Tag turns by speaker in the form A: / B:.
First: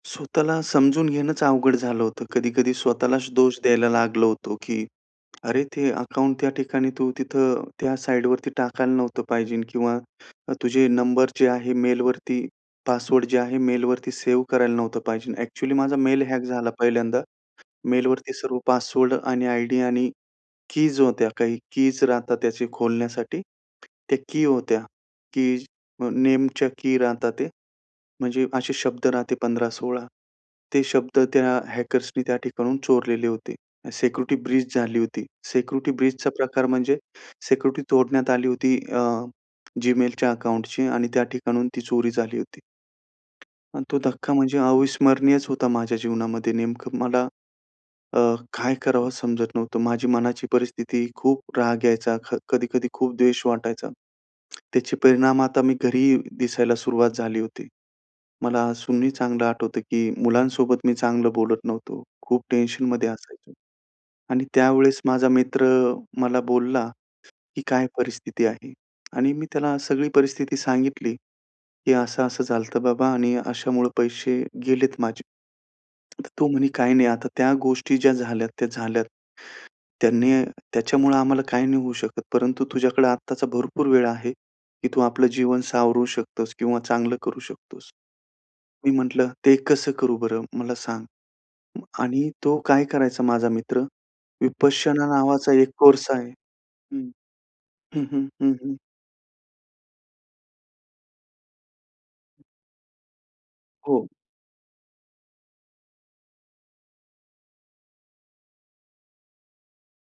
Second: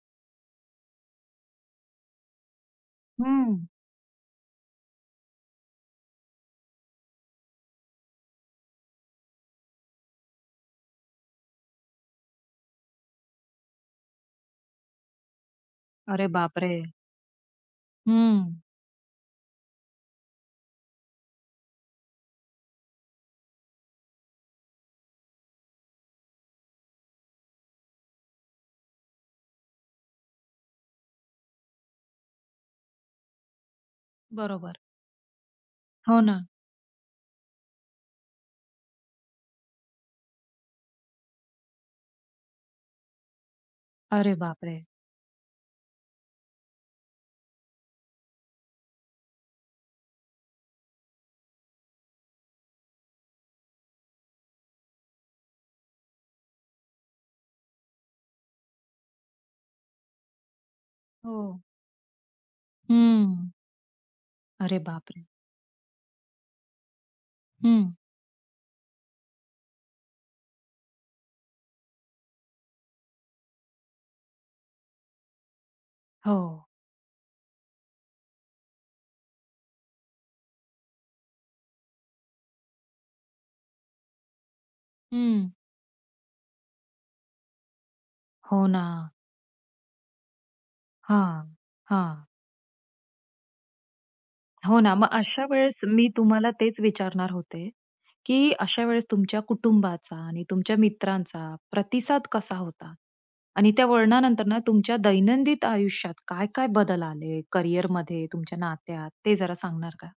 A: स्वतःला समजून घेणंच अवघड झालं होतं. कधी-कधी स्वतःलाच दोष
B: हं.
A: द्यायला लागलो होतो की "अरे! ते अकाउंट त्या ठिकाणी तू तिथं त्या साईडवरती टाकायला नव्हतं पाहिजे." किंवा "तुझे नंबर जे आहेत, मेलवरती पासवर्ड जे आहे, मेलवरती सेव्ह करायला नव्हतं पाहिजे." ॲक्चुअली माझा मेल
B: अरे
A: हॅक झाला
B: बापरे!
A: पहिल्यांदा. मेलवरती सर्व
B: हं.
A: पासवर्ड आणि आयडी आणि कीज होत्या. काही कीज राहतात, त्याचे खोलण्यासाठी त्या की होत्या. कीज अ, नेमच्या की राहता, ते म्हणजे असे शब्द राहते 15-16, ते शब्द त्या हॅकर्सनी त्या ठिकाणाहून चोरलेले होते. सिक्युरिटी ब्रीच
B: बरोबर.
A: झाली होती. सिक्युरिटी
B: हो
A: ब्रीचचा
B: ना.
A: प्रकार म्हणजे सिक्युरिटी तोडण्यात आली होती, अ, Gmailच्या अकाउंटची, आणि त्या ठिकाणाहून ती चोरी झाली होती. अन तो
B: अरे
A: धक्का म्हणजे
B: बापरे!
A: अविस्मरणीयच होता माझ्या जीवनामध्ये. नेमकं मला अ, काय करावं समजत नव्हतं. माझी मनाची परिस्थिती, खूप राग यायचा. क कधी-कधी खूप द्वेष वाटायचा. त्याचे परिणाम आता मी घरीही दिसायला सुरुवात झाली होती. मला अजूनही चांगलं आठवतं, की मुलांसोबत मी चांगलं बोलत
B: हो.
A: नव्हतो. खूप टेन्शनमध्ये
B: हं.
A: असायचो. आणि
B: अरे
A: त्यावेळेस
B: बापरे!
A: माझा मित्र मला बोलला, की "काय
B: हं.
A: परिस्थिती आहे?" आणि मी त्याला सगळी परिस्थिती सांगितली, की "असं-असं झालतं, बाबा. आणि अशामुळे पैसे गेलेत माझे." तो म्हणे,
B: हो.
A: "काही नाही, आता त्या गोष्टी ज्या झाल्यात, त्या झाल्यात. त्यांनी त्याच्यामुळं आम्हाला काही नाही होऊ शकत, परंतु तुझ्याकडे आत्ताचा भरपूर वेळ आहे, की तू आपलं
B: हं.
A: जीवन सावरू शकतोस" किंवा "चांगलं करू शकतोस."
B: हो
A: मी
B: ना.
A: म्हटलं, "ते कसं करू बरं, मला सांग."
B: हां. हां.
A: आणि तो काय करायचा, माझा मित्र
B: हो ना.
A: विपश्यना
B: मग अशा
A: नावाचा एक
B: वेळेस मी
A: कोर्स आहे
B: तुम्हाला तेच
A: हं.
B: विचारणार होते,
A: हं, हं,
B: की
A: हं, हं.
B: अशा वेळेस तुमच्या कुटुंबाचा आणि तुमच्या मित्रांचा प्रतिसाद कसा होता? आणि त्या
A: हो.
B: वळणानंतर ना, तुमच्या दैनंदिन आयुष्यात काय-काय बदल आले, कॅरियरमध्ये, तुमच्या नात्यात, ते जरा सांगणार का?